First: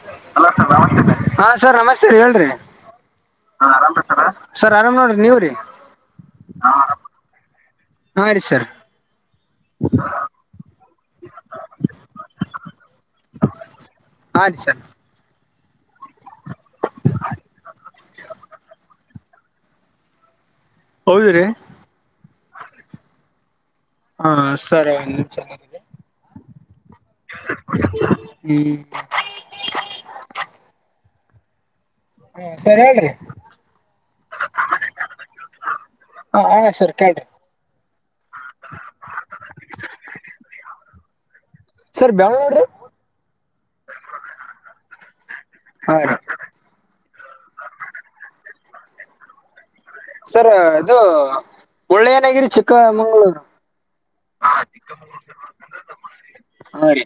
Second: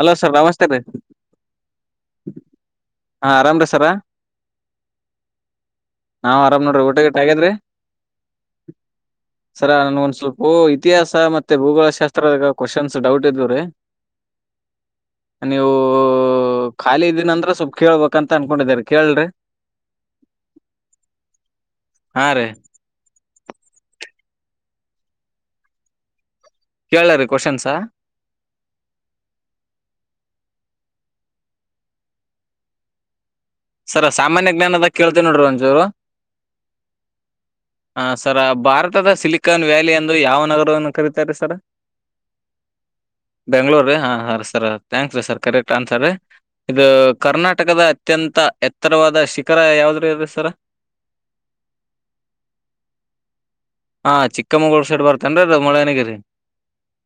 Hello sir ನಮಸ್ತೆ ರೀ ಹಾ ಸರ್ ನಮಸ್ತೆ ರೀ ಹೇಳ್ರಿ ಹಾ ಆರಾಮ್ರೀ ಸರ ಸರ್ ಆರಾಮ್ ನೋಡ್ರಿ ನೀವ್ರಿ ನಾವ್ ಆರ್ ನೋಡ್ರ ಊಟ ಗಟಗ್ಯ್ರೀ ಹಾ ರೀ ಸರ್ [inaudible] ಸರ ನನ್ ಒಂದ ಸ್ವಲ್ಪ ಇತಿಹಾಸ ಮತ್ತೆ ಭೂಗೋಳಶಾಸ್ತ್ರದ ಕ್ವಶನ್ಸ್ ಡೌಟ್ ಇದ್ವ್ರೀ ಹ ಸರ್ ನೀವು ಖಾಲಿ ಇದಂತ್ರ ಸವಲ್ ಕೇಳ್ಬ ಅಂತ ಅನ್ಕೊಂಡಿದಾರ ಕೇಳಲ್್ರಿ ಹೌದ್ರೀ ಹಾ ರೀ ಹಾ ಸರಿ ಕೇಳ ರ ಕ್ಶ್ನ್ಸಾ ಹ್ಮ್ ಹಾ ಸರಿ ಹೇಳ್ರಿ ಸರ ಸಾಮಾನ್ಯ ಜ್ಞಾನದ ಕೇಳ್ತೇವಿ ನೋಡ್ರ ಒಂಚೂರು ಹಾ ಆಯಾ ಸರ್ ಕೇಳ್ರಿ ಹಾ ಸರ ಭಾರತದ ಸಿಲಿಕಾನ್ ವ್ಯಾಲಿ ಅಂದ್ರೆ ಯಾವ ನಗರವನ್ನು ಕರೀತಾರೆ ಸರ ಸರ್ ಬೆಂಳೂರು ಬೆಂಗ್ಳೂರ್ ರೀ ಹಾ ಹಾ ರೀ ಸರ್ ಥ್ಯಾಂಕ್ಸ್ ರೀ ಸರ್ ಕರೆಕ್ಟ್ ಹಾ ಆನ್ಸರ್ ರ ರೀ ಇದು ಕರ್ನಾಟಕದ ಅತ್ಯಂತ ಎತ್ತರವಾದ ಶಿಖರ ಯಾವ ಸರ್ ಇದು ಒಳ್ಳೆ ನಾಗಿರಿ ಚಿಕ್ಕಮಂಗಗಳೂರು ಹಾ ಚಿಕ್ಕಮಂಗಗಳೂರು ಸೈಡ್ ಬರ್ತೇನ್ೀ ಅ ಮಳ್ಳಯನಗಿರಿ ಹಾ ರೀ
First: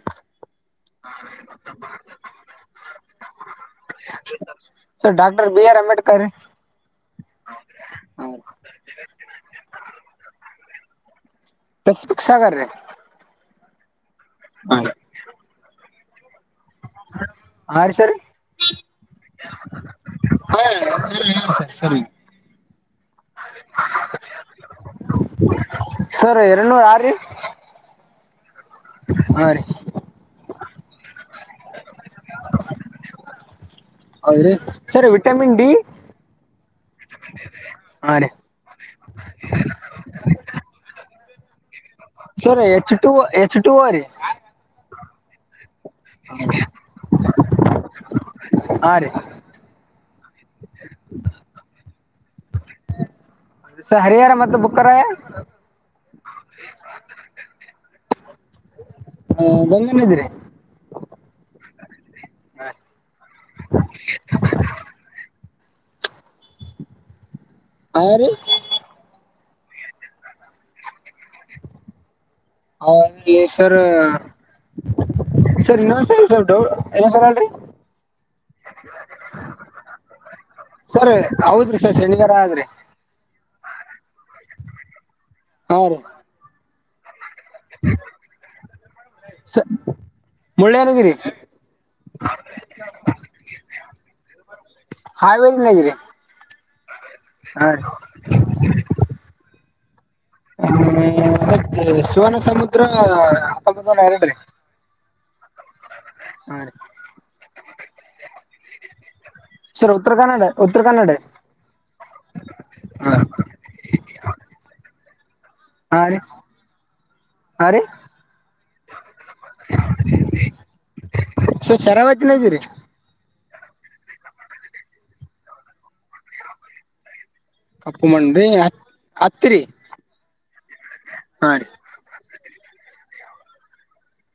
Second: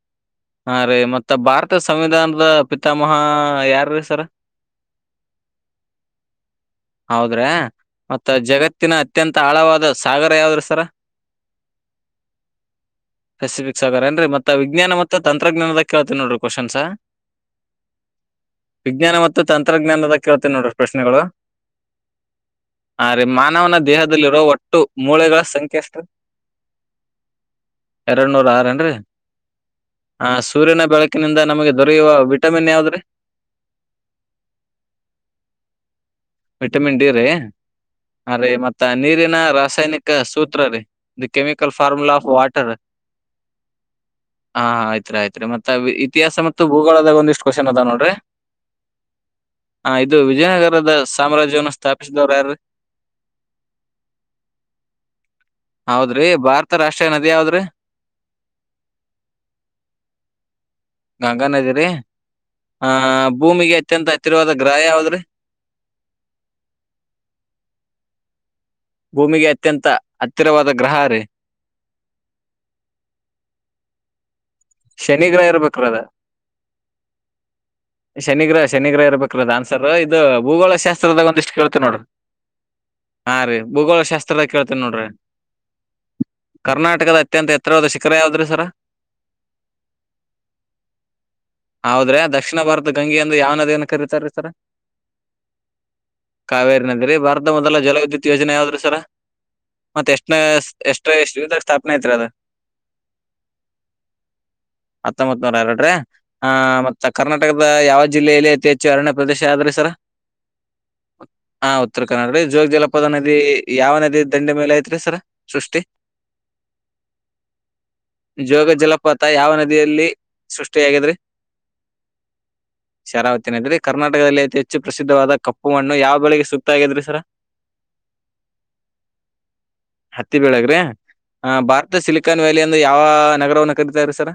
ಹಾ ರೀ ಮತ್ತ ಭಾರತ ಸಂವಿಧಾನದ ಪಿತಾಮಹ ಯಾರ ರೀ ಸರ sir doctor B R Ambedkar ಹೌದ್ರಾ ಹಾ ಮತ್ತ ರೀ ಜಗತ್ತಿನ ಅತ್ಯಂತ ಆಳವಾದ ಸಾಗರ ಯಾವದ್ರಿ ಸರ ಸ್ಪೆಸಿಫಿಕ್ ಸಾಗರ್ ಪೆಸಿಫಿಕ್ ಸಾಗರ ಏನ್ೀ ಮತ್ತೆ ಹಾ ರೀ ವಿಜ್ಞಾನ ಮತ್ತುೆ ತಂತ್ರಜ್ಞಾನದ ಕೇಳ್ತೀನಿ ನೋಡ್ರಿ ಕ್ವಶನ್ಸ ಹಾ ರೀ ಸರ್ ವಿಜ್ಞಾನ ಮತ್ತು ತಂತ್ರಜ್ಞಾನದ ಕೇಳ್ತೀನ್ ಹಾ ನೋಡ್ರಿ ಪ್ರಶ್ನೆಗಳು ಸರಿ ಹ ರೀ ಮಾನವನ ದೇಹದಲ್ಲಿರೋ ಒಟ್ಟು ಮೂಳೆಗಳ ಸಂಖ್ಯೆ ಎಷ್ಟ್ರೀ ಸರ್ ಎರಡುನೂರು ಯಾರ ರೀ ಎರಡು ನೂರ ಆರೇನ್ ರೀ ಹಾ ರೀ ಹ ಸೂರ್ಯನ ಬೆಳಕಿನಿಂದ ನಮಗೆ ದೊರೆಯುವ ವಿಟಮಿನ್ ಯಾವ್ದ್ರೆ ಹೌದ್ರೀ ಸರಿ ವಿಟಮಿನ್ ಡಿ ವಿಟಮಿನ್ ಡಿ ರೀ ಅ ರೀ ಮತ್ತ ನೀರಿನ ರಾಸಾಯನಿಕ ಸೂತ್ರರಿ the chemical formula of sir water H two H two O ರೀ. ಹಾ ಆಯ್ತ್ರಿ ಆಯ್ತ್ರಿ ಮತ್ತ ಇತಿಹಾಸ ಮತ್ತು ಭೂಗೋಳದಾಗ ಒಂದಿಷ್ಟು ಕ್ವಶನ್ ಅದಾವ ನೋಡ್ರಿ. ಹಾಂ ರೀ ಹ ಇದು ವಿಜಯನಗರದ ಸಾಮ್ರಾಜ್ಯವನ್ನು ಸ್ಥಾಪಿಸದವ್ರು ಯಾರೀ? ಸರ ಹರಿಹರ ಮತ್ತು ಬುಕ್ಕರಾಯ. ಹೌದ್ರಿ ಭಾರತ ರಾಷ್ಟ್ರೀಯ ನದಿ ಯಾವದ್ರಿ? ಹ ಗಂಗಾ ನದಿರಿ. ಗಂಗಾ ನದಿ ರೀ ಆ ಭೂಮಿಗೆ ಅತ್ಯಂತ ಹತ್ತಿರವಾದ ಗ್ರಹ ಯಾವದ್ರೀ? ಹಾರಿ? ಭೂಮಿಗೆ ಅತ್ಯಂತ ಹತ್ತಿರವಾದ ಗ್ರಹ ರಿ. ಹ ಇಲಿ ಸರ್ ಶನಿ ಗ್ರಹ ಸರ ಇರ್ಬೇಕ್ರಿ ಅದ ಇನ್ನೊನ್ ಸರ್ ಸೌಟ ಇನ್ನೊಂದ ಸಲ ಅನ್ರಿ. ಶನಿಗ್ರಹ ಶನಿಗ್ರಹ ಇರ್ಬೇಕ್ರ ಅದ್ ಆನ್ಸರ್ ಇದು ಭೂಗೋಳ ಸರ್ ಶಾಸ್ತ್ರದಾಗ್ ಒಂದಿಷ್ಟ ಹೌದು ರೀ ಕೇಳ್ತೀನಿ ನೋಡ್ - ಶನಿವಾರ ಸರ್ ಆದ್ರಿ. ಹಾ ರೀ ಭೂಗೋಳ ಶಾಸ್ತ್ರದಾಗ್ ಕೇಳ್ತೇನ್ ನೋಡ್ರಿ. ಹಾ ರಿ. ಕರ್ನಾಟಕದ ಅತ್ಯಂತ ಎತ್ತರವಾದ ಶಿಖರ ಯಾವ್ದ್ರಿ ಸರ? ಸ ಮುಳ್ಳಯ್ಯನಗಿರಿ. ಹೌದ್ರೆ ದಕ್ಷಿಣಭಾರತ ಗಂಗೆಯಂದ್ ಯಾವ್ ನದಿಯನ್ ಕರೀತಾರಿ ಸರ? ಹಾವೇರಿನಾಗಿರಿ ಕಾವೇರಿ ನದಿರಿ ಭಾರತ ಹಾಂ ಮೊದಲ ರೀ ಜಲವಿದ್ಯುತ್ ಯೋಜನೆ ಯಾವ್ದ್ರೀ ಸರ? ಮತ್ತ್ ಎಷ್ಟನೆ ಎಷ್ಟ್ತ್ರ್ ಇಸಿವಿದಾಗ್ ಸ್ಥಾಪನೇ ಅತ್ರಿ ಅದ? ಸರ ಹತ್ತೊಂಬತ್ತ ನೂರ ಎರಡ್ ರಿ. ಹತ್ತೊಂಬತ್ ನೂರ್ ಎರಡ ರಿ ಆ ಹಾಂ ರೀ ಮತ್ತ್ ಕರ್ನಾಟಕದ ಯಾವ ಜಿಲ್ಲೆಯಲ್ಲಿ ಅತಿ ಹೆಚ್ಚು ಉಚ್ಚರಣ್ಯ ಪ್ರದೇಶ ಯಾವ್ದ್ರಿ ಸರ? ಸರ್ ಉತ್ತರ ಕನ್ನಡ ಉತ್ತರ ಕನ್ನಡ ಹಾ ಉತ್ತರ ಕರ್ನಾಡ ಜೋಗ ಜಲಪಾದ ಹಾಂ ನದಿ ಯಾವ ನದಿ ದಂಡೆ ಮೇಲೆ ಐತ್ರಿ ಸರ? ಸೃಷ್ಟಿ ಹಾಂ ರೀ ಹಾಂ ರೀ ಜೋಗ ಜಲಪಾತ ಪಾತ ಯಾವ ನದಿಯಲ್ಲಿ ಸೃಷ್ಟಿಯಾಗಿದ್ರಿ? ಸರ್ ಶರಾವತಿನಾಗಿರಿ ಶರಾವತಿ ನದಿರಿ ಕರ್ನಾಟಕದಲ್ಲಿ ಅತಿ ಹೆಚ್ಚು ಪ್ರಸಿದ್ಧವಾದ ಕಪ್ಪು ಮಣ್ಣು ಯಾವ ಬೆಳೆಗೆ ಸೂಕ್ತ ಆಗೆದ್ರಿ ಸರ? ಕಪ್ಪು ಮಣ್ಣು ರಿ ಹ ಹತ್ತಿರಿ. ಹತ್ತಿ ಬೆಳಗ್ರಿ ಆ ಭಾರತ ಸಿಲಿಕಾನ್ ವ್ಯಾಲಿ ಅಂದ್ ಯಾವ ನಗರವನ್ನ ಕರೀತಾರ್ ಸರ್?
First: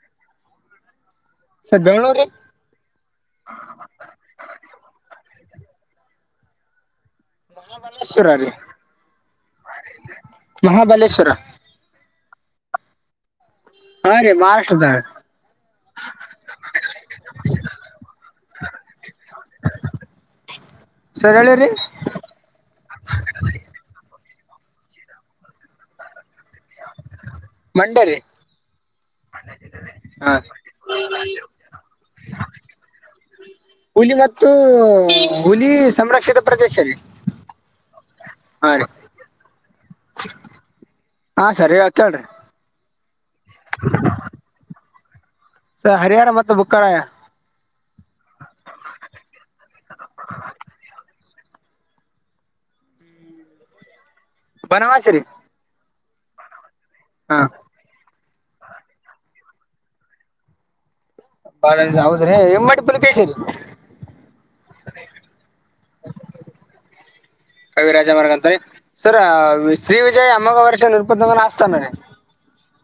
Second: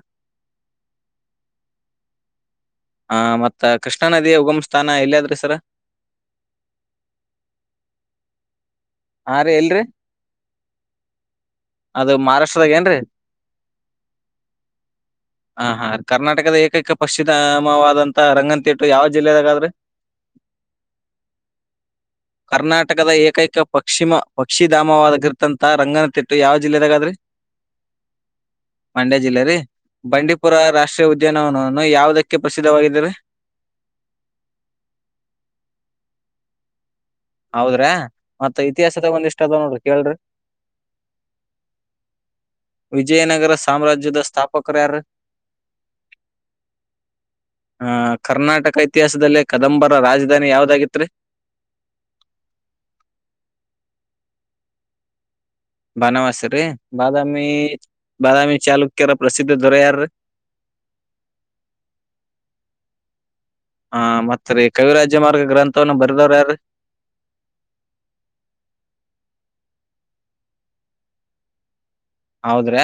ಸರ ಬೆಂಗಳೂರಿ. ಹ ಮತ್ತ್ ಕೃಷ್ಣಾ ನದಿಯ ಉಗಮ್ ಸ್ಥಾನ ಎಲ್ಲದ್ರಿ ಸರ? ಮಹಾಬಲೇಶ್ವರರಿ. ಹಾ ರೀ ಎಲ್ರಿ ಮಹಾಬಲೇಶ್ವರ ಅದು ಮಹಾರಾಷ್ಟ್ರದಾಗೆನ್ರಿ? ಹಾ ರೀ ಮಹಾರಾಷ್ಟ್ರದಾಗ್. ಹಾ ಹ ಕರ್ನಾಟಕದ ಏಕೈಕ ಪಕ್ಷಿದಾಮವಾದಂಥ ರಂಗನತ್ತಿಟ್ಟು ಯಾವ ಜಿಲ್ಲೆಯದ್ಗದ್ರಿ? [inaudible] ಸರ ಹೇಳ್ರಿ? ಕರ್ನಾಟಕದ ಏಕೈಕ ಪಕ್ಷಿಮ ಪಕ್ಷಿಧಾಮವಾದ್ಗಿರತಂತ ರಂಗನತೀಟ್ ಯಾವ್ ಜಿಲ್ಲೆದಾಗ್ ಅದ್ರಿ ಮಂಡ್ಯ ರೀ ಮಂಡ್ಯ ಜಿಲ್ಲೆ ರೀ. ಹಾ ಬಂಡೀಪುರ ರಾಷ್ಟ್ರೀಯ ಉದ್ಯಾನವನವನ್ನು ಯಾವುದಕ್ಕೆ ಪ್ರಸಿದ್ಧವಾಗಿದೇ ರಿ? ಹುಲಿ ಮತ್ತು ಹುಲಿ ಸಂರಕ್ಷಿತ ಪ್ರದೇಶ ರಿ. ಹೌದ್ರ್ಯ. ಮತ್ತ ಇತಿಹಾಸದಾಗ್ ಒಂದಿಷ್ಟ್ ಅದಾವ್ ನೋಡ್ರಿ ಕೇಳ್ರಿ? ಹಾ ಸರ್ ಹೇಳ ಕೇಳ್ರಿ ವಿಜಯನಗರ ಸಾಮ್ರಾಜ್ಯದ ಸ್ಥಾಪಕರ ಯಾರ್ ರಿ? ಸ ಹರಿಯಾನ ಬಂತು ಬುಕ್ಕರಾಯ. ಹ ಕರ್ನಾಟಕ ಇತಿಹಾಸದಲ್ಲಿ ಕದಂಬರ ರಾಜದಾನಿ ಯಾವ್ದ್ ಆಗಿತ್ತು. ಬನವಾಸಿರಿ. ಬನವಾಸಿ ರೀ ಬಾದಾಮಿ ಬಾದಾಮಿ ಚಾಲುಕ್ಯರ ಪ್ರಸಿದ್ಧ ದೊರೆ ಯಾರೀ. ಬಾದಮಿ ಹೌದ್ರಿ ಹಿಮ್ಮಡಿಪುಲಿಕೇಶಿ ರಿ. ಹಾ ಮತ್ತ್ ರಿ ಕವಿರಾಜ್ಯ ಮಾರ್ಗ ಗ್ರಂಥವನ್ನ ಬರ್ದವ್ರು ಯಾರ್ರೀ. ಕವಿರಾಜಮಾರ್ಗ ಅಂತನೇ ಸರ್ ಶ್ರೀ ವಿಜಯ ಅಮ್ಮಗವರ್ಷ ನೃಪತುಂಗನ ಆಸ್ತನ ರೀ ಹೌದ್ರ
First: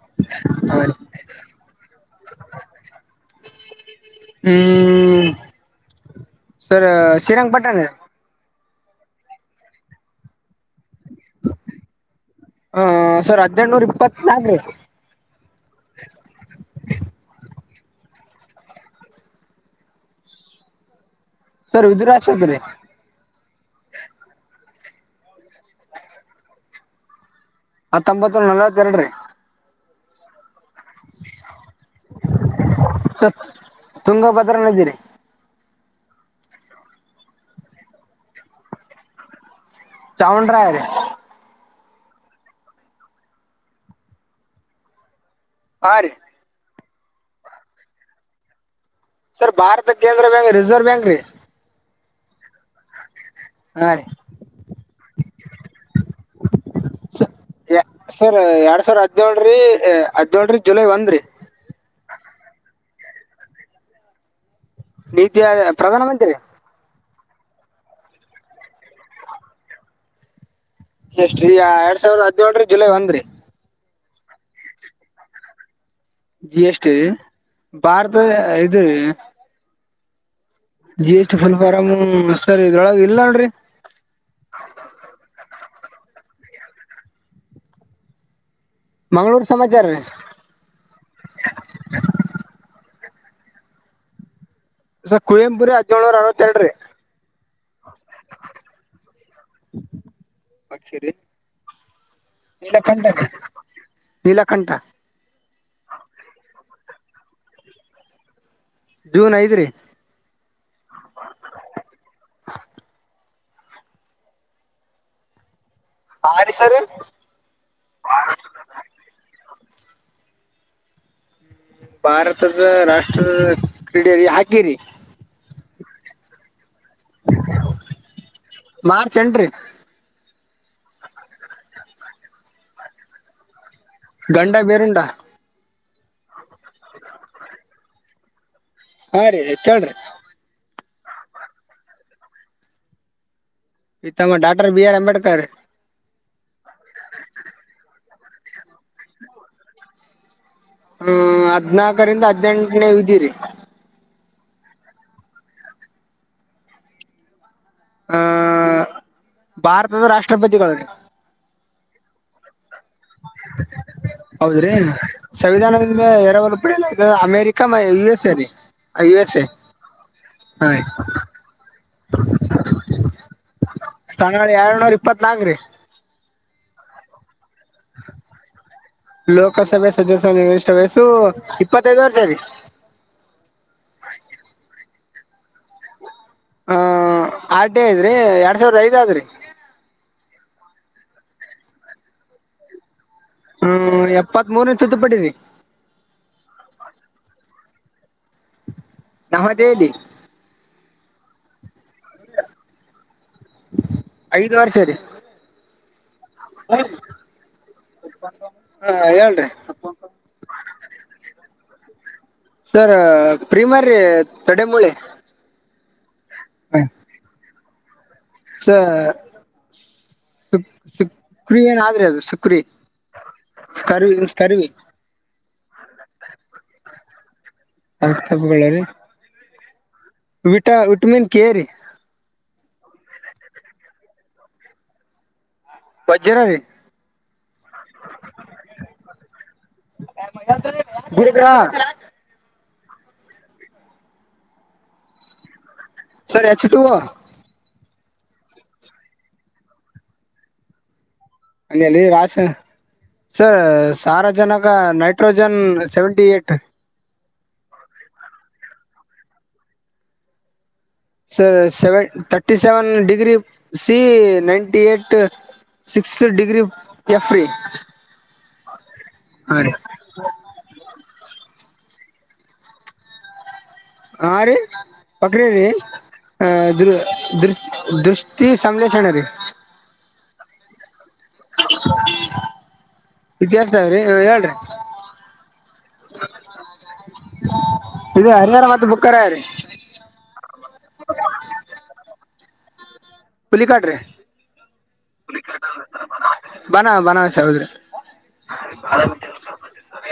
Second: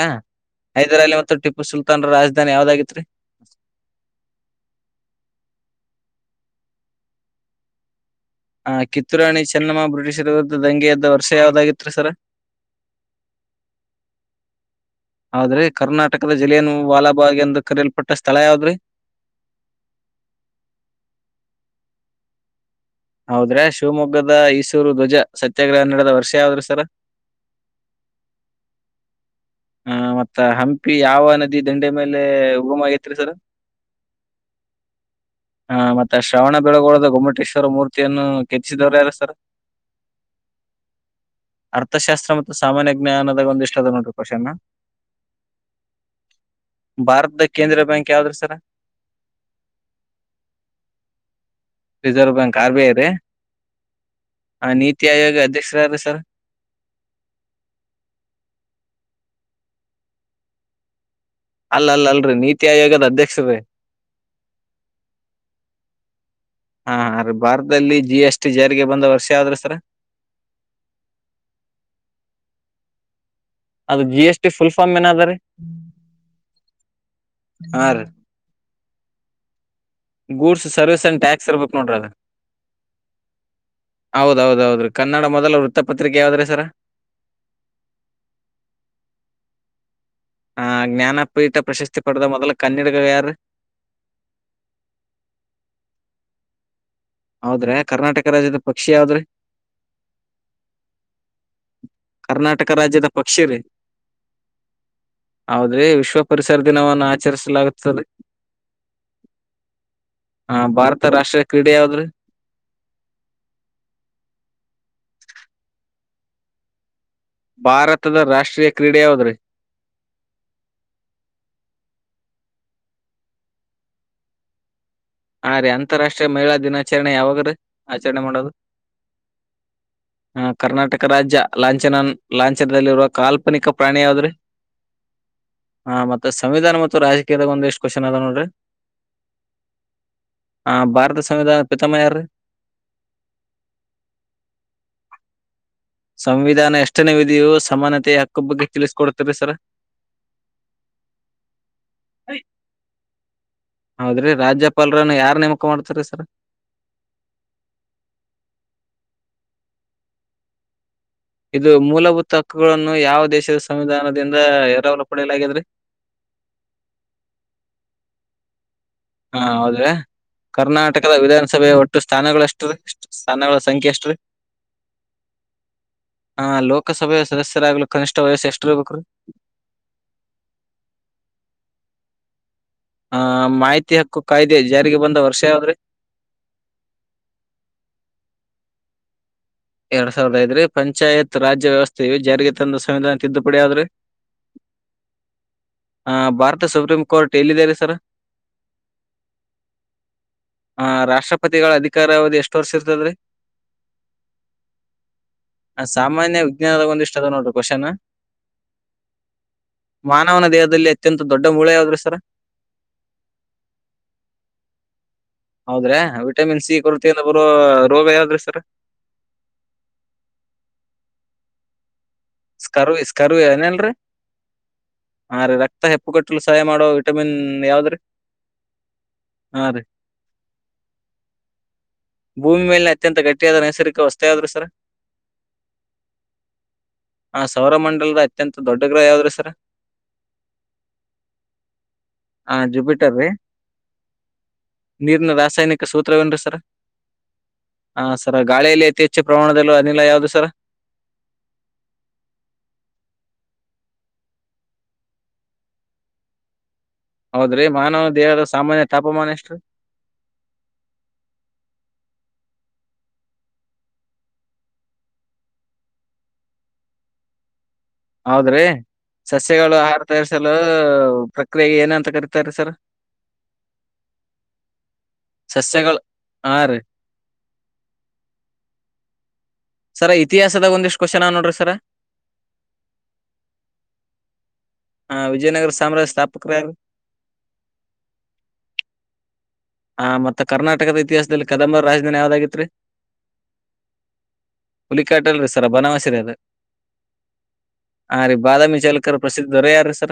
ಹಾ ರೀ ಹೈದರಾಲಿ ಮತ್ತು ಟಿಪ್ಪು ಸುಲ್ತಾನ್ರ ರಾಜಧಾನಿ ಯಾವದಾಗಿತ್ತು. ಹ್ಮ್ಮ್ ಸರ್ ಶೀರಂಗಪಟ್ಟಣ. ಹ ಕಿತ್ತೂರ್ರಾಣಿ ಚೆನ್ನಮ್ಮ ಬ್ರಿಟಿಷ್ರ್ ವಿರುದ್ಧ ದಂಗೆ ಎದ್ದ ವರ್ಷ ಯಾವ್ದಾಗಿತ್ರಿ ಸರ. ಹ ಸರ್ ಹದ್ನೇಲ್ನೂರ್ ಇಪ್ಪತ್ನಾಕ್ ರೀ. ಹೌದ್ರಿ ಕರ್ನಾಟಕದ ಜಿಲ್ಲೆಯನು ವಾಲಬಾಗ್ ಎಂದು ಕರೆಯಲ್ಪಟ್ಟ ಸ್ಥಳ ಯಾವ್ದ್ರಿ. ಸರ್ ಉಜುರಾಚೆದ್ರರಿ. [unintelligible] ಹೌದ್ರೆ ಶಿವಮೊಗ್ಗದ ಈಸೂರು ಧ್ವಜ ಸತ್ಯಾಗ್ರಹ ನಡೆದ ವರ್ಷ ಯಾವ್ದ್ರಿ ಸರ. ಹತ್ತೊಂಬತ್ತು ನಲ್ವತ್ತ ಎರಡ್ರಿ. ಹ ಮತ್ತ. ಯಾವ ನದಿ ದಂಡೆ ಮೇಲೆ ಹುಗುಮ ಆಗೈತ್ರಿ ಸರ್. ತುಂಗಭದ್ರಾ ನದಿ ರೀ ಹಾ ಮತ್ತೆ ಶ್ರವಣ ಬೆಳಗೋಳದ ಗೊಮ್ಮಟೇಶ್ವರ ಮೂರ್ತಿಯನ್ನು ಕೆಚ್ಚಿಸಿದವರು ಯಾರು ಸರ್. [inaudible] ಚಾವುಂಡರಾಯ. ಅರ್ಥಶಾಸ್ತ್ರ ಮತ್ತು ಸಾಮಾನ್ಯ ಜ್ಞಾನದಾಗ ಒಂದಿಷ್ಟದ ನೋಡ್ರಿ ಕ್ವೆಶ್ಚನ. ಹಾ ರೀ. ಭಾರತದ ಕೇಂದ್ರ ಬ್ಯಾಂಕ್ ಯಾವ್ದ್ರಿ ಸರ್. ಸರ್ ಭಾರತ ಕೇಂದ್ರ ಬ್ಯಾಂಕ್ ರಿಸರ್ವ್ ಬ್ಯಾಂಕ್ ರೀ. Reserve bank R B I ರೀ. ಹಾ ರೀ. ಹ ನೀತಿ ಆಯೋಗ ಅಧ್ಯಕ್ಷರ ಯಾರ್ರೀ ಸರ್. [unintelligible] ಸರ್ ಎರಡ್ ಸಾವಿರ ಹದನೊಳರೀ [unintelligible] ಹದ್ನೊಳ ರೀ ಜುಲೈ ಒಂದ್ರೀ. ಅಲ್ಲ್ ಅಲ್ಲ್ ಅಲ್ರಿ ನೀತಿ ಆಯೋಗದ್ ಅಧ್ಯಕ್ಷ್ ರೀ. ನೀತಿ [unintelligible] ಪ್ರಧಾನ ಮಂತ್ರಿ ರಿ. ಹಾ ಅದ್ ಭಾರತದಲ್ಲಿ ಜಿಎಸ್ಟಿ ಜಾರಿಗೆ ಬಂದ ವರ್ಷ ಯಾವ್ದ್ರ ಸರ. ಜಸ್ಟ್ ರಿಯಾ ಎರಡ ಸಾವಿರದ ಹದ್ನೋಳ್ರಿ ಜುಲೈ ಒಂದ್ರೀ. ಅದು ಜಿಎಸ್ಟಿ ಫುಲ್ ಫಾಮ್ ಏನಾದ್ ರೀ. ಜಿಎಸ್ಟಿ ರೀ ಭಾರತ ಇದ್ ರೀ. Goods. G S T full form sir ಇದೊಳಗೆ ಇಲ್ಲ ನೋಡ್ರಿ. ಹೌದೌದೌದ್ರಿ ಕನ್ನಡ ಮೊದಲ ವೃತ್ತಪತ್ರಿಕೆ ಯಾವ್ದ್ರ ಸರ್. ಮಂಗ್ಳೂರು ಸಮಾಚಾರ ರೀ. ಆ ಜ್ಞಾನಪೀಠ ಪ್ರಶಸ್ತಿ ಪಡೆದ ಮೊದಲ ಕನ್ನಡಿಗರು ಯಾರು. ಸರ್ ಕುವೆಂಪುರಿ ಹದಿನೇಳನರ ಅರವತ್ತ ಎರಡ್ರಿ. ಹೌದ್ರೆ ಕರ್ನಾಟಕ ರಾಜ್ಯದ ಪಕ್ಷಿ ಯಾವ್ದ್. [unintelligible] ನೀಲಕಂಠ ರೀ ಕರ್ನಾಟಕ ರಾಜ್ಯದ ಪಕ್ಷಿ ರೀ ನೀಲಕಂಠ. ಹೌದ್ರಿ ವಿಶ್ವ ಪರಿಸರ ದಿನವನ್ನು ಆಚರಿಸಲಾಗುತ್ತದೆ. ಜೂನ್ ಐದ್ರೀ ಹಾ ಭಾರತ ರಾಷ್ಟ್ರೀಯ ಕ್ರೀಡೆ ಯಾವ್ದ್ರೀ ಆ ರ ಸರ್ ಭಾರತದ ರಾಷ್ಟ್ರೀಯ ಕ್ರೀಡೆ ಯಾವದ್ರೀ ಭಾರತದ ರಾಷ್ಟ್ರ ಕ್ರೀಡೆಯಲ್ಲಿ ಹಾಕಿರಿ ಹ್ರೆ ಅಂತಾರಾಷ್ಟ್ರೀಯ ಮಹಿಳಾ ದಿನಾಚರಣೆ ಯಾವಾಗ್ರ ಆಚರಣೆ ಮಾಡೋದು ಮಾರ್ಚ್ ಎಂಟ್ರಿ ಹ ಕರ್ನಾಟಕ ರಾಜ್ಯ ಲಾಂಛನ ಲಾಂಛನದಲ್ಲಿರುವ ಕಾಲ್ ಿಕ ಪ್ರಾಣದು ಗಂಡ ಬೇರುಂಡಾ ಹಾ ಮತ್ತೆ ಸಂವಿಧಾನ ಮತ್ತು ರಾಜಕೀಯದ ಒಂದ ಎಷ್ಟ ಕ್ವೆಶನ್ ಅದ ನೋಡ್ರಿ ಹಾ ರೀ ಕೇಳ್ರಿ ಆ ಭಾರತ ಸಂವಿಧಾನದ ಪಿತಮ್ಮ್ಯ ರೀ ಇ ತಮ್ಮ ಡಾಟರ್ ಬಿ ಆರ್ ಅಂಬೇಡ್ಕರ್ ಸಂವಿಧಾನ ಎಷ್ಟನೇವಿದೆಯೋ ಸಮಾನತತೆೆಯ ಅಕ್ಕ ಬಗ್ಗೆ ತಿಳಿಸಕ ಕೊಡ್ತರಿ ಸರ ಹ್ಮ್ ಹದ್ನಾಾಕರಿಂದ ಹದ್ನೆೆಂಟನೇ ಇದ್ದೀರಿ ಹೌದ್ರಿ ರಾಜ್ಯಪಾಲರನ್ನು ಯಾರ್ ನೇಮಕ ಮಾಡ್ತಾರೀ ಸರ್ ಆ ಭಾರತದ ರಾಷ್ಟ್ರಪತಿಗಳು ಇದು ಮೂಲಭೂತ ಹಕ್ಕುಗಳನ್ನು ಯಾವ ದೇಶದ ಸಂವಿಧಾನದಿಂದ ಎರಲು ಪಡೆಯಲಿದ್ರೆ ಎರಡುವರು ಪಡಲ್ಲದು ಅಮೆರಿಕ ಯು ಎಸ್ ಎಲ್ಲಿ ಹಾ ಹೌದ್ರೆ ರೀ ಕರ್ನಾಟಕದ ವಿಧಾನಸಭೆಯ ಒಟ್ಟು ಸ್ಥಾನಗಳ ಎಷ್ಟು ರೀ ಎಷ್ಟು ಸ್ಥಾನಗಳ ಸಂಖ್ಯೆ ಎಷ್ಟ ರೀ ಎರಳ್ನೂರ ಇಪ್ಪತ್ ನಲ್ಕ ರೀ ಹ ಲೋಕಸಭೆಯ ಸದಸ್ಯರಾಗ್ಲಿ ಕನಿಷ್ಠ ವಯಸ್ಸ ಎಷ್ಟ ಇರ್ಬೇಕಕ್ೀ ಲೋಕಸಭೆ ಸದಸ್ಯರ ನಿರ್ದಿಷ್ಟ ವಯಸ್ಸು ಇಪ್ಪತ್ತೈದುವರೆ ಸಾರಿ ಆ ಮಾಹಿತಿ ಹಕ್ಕು ಕಾಯ್ದೆ ಜಾರಿಗೆ ಬಂದ ವರ್ಷ ಯಾವದ್ರಿ ಹ ಆರ್ ಡೇ ಇದ್ರಿ ಎರಡ್ ಸಾವಿರದ ಐದ್ ಆದ್ರಿ ಎರಡ್ ಸಾವಿರದ ಐದ್ರೀ ಪಂಚಾಯತ್ ರಾಜ್ಯ ವ್ಯವಸ್ಥೆ ಇ ಜಾರಿಗೆ ತಂದ ಸಂವಿಧಾನ ತಿದ್ದುಪಡಿ ಯಾವ್ದ್ರಿ? ಹ್ಮ್ ಎಪ್ಪತ್ತ್ ಮೂೂರನ ತುತ್ತಪಟ್ಟಿದವಿ ಹ ಭಾರತ ಸುಪ್ರೀಂ ಕೋರ್ಟ್ ಎಲ್ಲಿದ್ದಾರೆ ಸರ್ ನಾ ಮತ್ತ ಹೇಳಿ ಆ ರಾಷ್ಟ್ರಪತಿಗಳ ಅಧಿಕಾರ ಅವಧಿ ಎಷ್ಟ ವರ್ಷ ಇರ್ತದ್ರೀ ಐದುವಾರ ಸರಿ ಸಾಮನ್ಯಜ್ಞಾನದ ಒಂದಷ್ಟ ಅ ನೋಡರಿ ಕ್ವಶ್ನ್ ಹಾ ಹೇಳನ್ೀ ಮಾನವನ ದೇಹದಲ್ಲಿ ಅತ್ಯಂತ ದೊಡ್ಡ ಮೂಳೆ ಯಾವ್ದ್ರೆ ಸರ ಸರ್ ಪ್ರೀಮರ್ ರೀ ತಡೆ ಮೂಳೆ ಹೌದ್ರೆ ವಿಟಮಿನ್ ಸಿ ಕೊರತ ಅಂದ್ರ ಬರ ರೋಗ ಯಾವ್ರರು ಸ ಸುಕ್ರಿಯಏನಾದ್ರೆ ಅದು ಸ ಕು ಸ್ಕರ್ವಿ ಸ್ರ್ ಸ್ಕರ್ವಿ ಹಾ ರೀ ರಕ್ತ ಹೆಪ್ಪು ಕಟ್ಟಲು ಸಹಾಯ ಮಾಡೋ ವಿಟಮಿನ್ ಯಾವ್ದ್ರೆ ಅಗ್ಥಬ್ಳರಿ ಹಾ ರೀ ವಿಟ ವಿಟಮೀನ್ ಕೇರಿ ಭೂಮಿ ಮೇಲೆನೆ ಅತ್ಯ ಗಟ್ಟಿಯಾದ ನೈಸರ್ಗಿಕ ವಸ್ತ ಯಾವ್ದ್ರು ಸರ ಬಜ್ಜರವಿ ಹ ಸೌರಮಂಡಲದ ಅತ್ಯಂತ ದೊಡ್ಡ ಗ್ರಹ ಯಾವ್ದ್ರಿ ಸರ. ಗುರು ಗ್ರಹ ಹಾ ಜುಪಿಟರೀ ನೀರಿನ ರಾಸಾಯನಿಕ ಸೂತ್ರವೇನ್ರೀ ಸರ್ ಸರ ಎಚ್ ಟು ಓ ಹಾ ಸರ ಗಾಳಿಯಲ್ಲಿ ಅತಿ ಹೆಚ್ಚು ಪ್ರಮಾಣದಲ್ಲೂ ಅನಿಲ ಯಾವುದು ಸರ. ಅಲ್ಲಿಲ್ಲಿ ರಾಸ ಸರ್ ಸಾರಜನಕ ನೈಟ್ರೋಜನ್ ಸೆವೆಂಟಿ ಏಟ್. ಹೌದ್ರಿ ಮಾನವ ದೇಹದ ಸಾಮಾನ್ಯ ತಾಪಮಾನ ಎಷ್ಟ್ರೀ. Sir seven thirty seven degree C ninety eight six degree F ರಿ. ಹೌದ್ರಿ ಸಸ್ಯಗಳು ಆಹಾರ ತಯಾರಿಸಲು ಪ್ರಕ್ರಿಯೆಗೆ ಏನ ಅಂತ ಕರೀತಾರೀ ಸರ್. ಹ ರೀ ಬಕ್ರೀ ರೀ ಸಸ್ಯಗಳು ಆ ಹಾ ರೀ ಇದ್ರು ದೃಷ್ ದೃಷ್ಟಿ ಸಂಲೇಷಣೆ ರೀ. ಸರ ಇತಿಹಾಸದ ಒಂದಿಷ್ಟ ಕ್ವೆಶ್ಚನ್ ಅವ್ ನೋಡ್ರಿ ಸರ. ಇತಿಹಾಸಾವ್ರಿ ಆ ಹೇಳ್ರಿ ಹಾ ವಿಜಯನಗರ ಸಾಮ್ರಾಜ್ಯದ್ ಸ್ಥಾಪಕರ್ ಯಾರ್ರೀ. ಇದು ಹರಿಹರ ಮತ್ತು ಬುಕ್ಕರಾಯ್ರಿ ಹ ಮತ್ತ ಕರ್ನಾಟಕದ ಇತಿಹಾಸದಲ್ಲಿ ಕದಂಬರ್ ರಾಜಧಾನಿ ಯಾವ್ದಾಗಿತ್ರಿ ಪಿಲ್ಲಿಕಾಡ್ರಿ ಹುಲಿಕಾಟಲ್ರಿ ಸರ ಬನವಾಸಿರಿ ಅದು ಬನ ಬನಾರಸ್ ಹೌದ್ರಿ ಹ ರೀ ಬಾದಾಮಿ ಚೌಲುಕ್ಯರ ಪ್ರಸಿದ್ಧ ದೊರೆ ಯಾರೀ ಸರ.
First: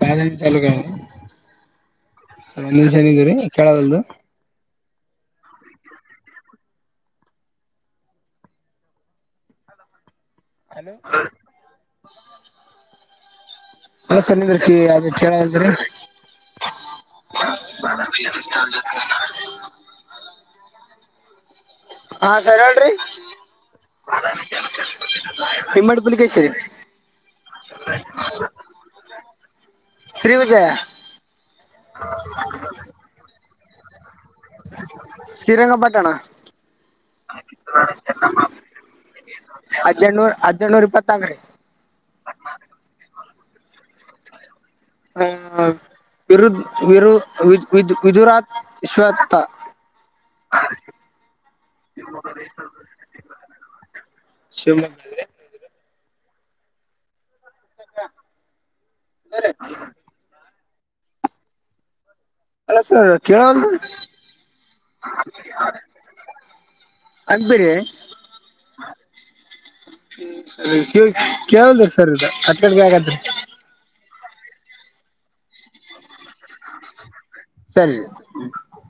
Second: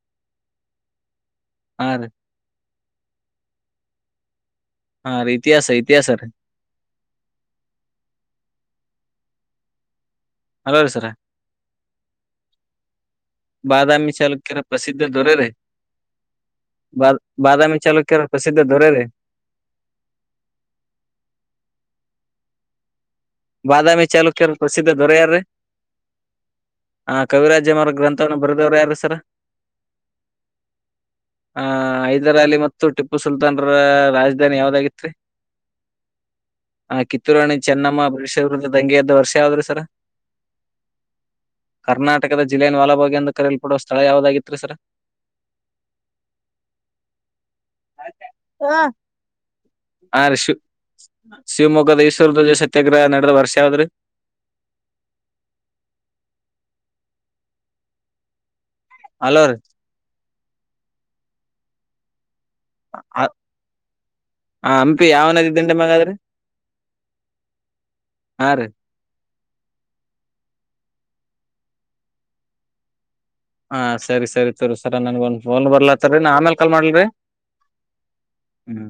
ಬಾದಾಮಿ ಚಾಲುಕ್ಯರ ಹಾ ರೀ ಸರ್ ಒಂದ್ ನಿಮಿಷ ಇರ್ರಿ ಕೇಳವಲ್ದು. ಹಾಂ ರೀ ಇತಿಹಾಸ ಇತಿಹಾಸ ರೀ ಅಲ್ಲ ರೀ ಹಲೋ ಸರ ಅ ಬಾದಾಮಿ ಅಲ್ಲ ಸರ್ ಚಾಲುಕ್ಯರ ನಿಂದ್ರಿ ಕಿ ಅದು ಪ್ರಸಿದ್ಧ ದೊರೆರಿ ಕೇಳವಲ್ದು ರೀ ಬ ಬಾದಾಮಿ ಚಾಲುಕ್ಯರ ಪ್ರಸಿದ್ಧ ದೊರೆರಿ ಹಾ ಸರಿ ಹೇಳ್ರೀ ಬಾದಾಮಿ ಚಾಲುಕ್ಯರ ಪ್ರಸಿದ್ಧ ಹಿಮ್ಮಡ್ ಪುಲಿಕೇಶಿರಿ ಹ ಕವಿರಾಜ್ಯಮಾರ್ಗ್ ಗ್ರಂಥವನ್ನು ಬರೆದವ್ರು ಯಾರ್ರೀ ಸರ. ಶ್ರೀ ವಿಜಯ ಆ ಹೈದರ್ ಅಲಿ ಮತ್ತು ಟಿಪ್ಪು ಸುಲ್ತಾನ್ರ ರಾ ದಾನಿ ಯಾವ್ದಾಗಿತ್ರಿ ಶ್ರೀರಂಗಪಟ್ಟಣ ಆ ಕಿತ್ತೂರಾಣಿ ಚೆನ್ನಮ್ಮ [unintelligible] ವಿರುದ್ಧ ದಂಗೆ ಎದ್ದ ವರ್ಷ ಯಾವದ್ರಿ ಸರ. ಹದಿನೆಂಟ್ನೂರ ಹದಿನೆಂಟ್ನೂರ ಇಪ್ಪತ್ನಾಲ್ಕು ಕರ್ನಾಟಕ ಜಿಲ್ಲೆಯನ್ ವಲಾಬಾಗ್ ಎಂದು ಕರೀಯಲ್ಪಡುವ ಸ್ಥಳ ಯಾವ್ದಾಗಿತ್ರಿ ಸರ. ಆ ವಿರುದ್ ವಿರು ವಿದ್ ವಿದ್ ವಿದುರಾತ್ ಶ್ವತ್ತ. ಹಾ ರೀ ಶ ಶಿವಮೊಗ್ಗದ ಈಶ್ವರ್ ಧ್ವಜ ಸತ್ಯಾಗ್ರಹ ನಡೆದ ವರ್ಷ ಯಾವ್ದ್ರೀ. ಶಿವಮೊಗ್ಗೆ [unintelligible] ಹಲೋ ರೀ ಹಲೋ ಸರ್ ರೀ ಕೇಳವಲ್ದ್ರಿ ಹ ಹಂಪಿ ಯಾವ ನದಿ ದಂಡೆ ಮ್ಯಾಗ ಅದ್ರಿ ಅಗ್ಬಿರಿ ಹಾ ರೀ ಕಿವಿ ಕೇಳವಲ್ದ್ರಿ ಸರ್ ಇದು ಕಟ್ ಕಟ್ ಕೇಳಕತ್ತ್ರಿ. ಹ ಸರಿ ಸರಿ ತರ್ ಸರ ನನ್ಗ ಒಂದ ಫೋನ್ ಬರ್ಲಾತ್ತರಿ ನಾ ಆಮೇಲ್ ಕಾಲ್ ಮಾಡಲ್ರಿ. ಸರಿ ಹ್ಮ್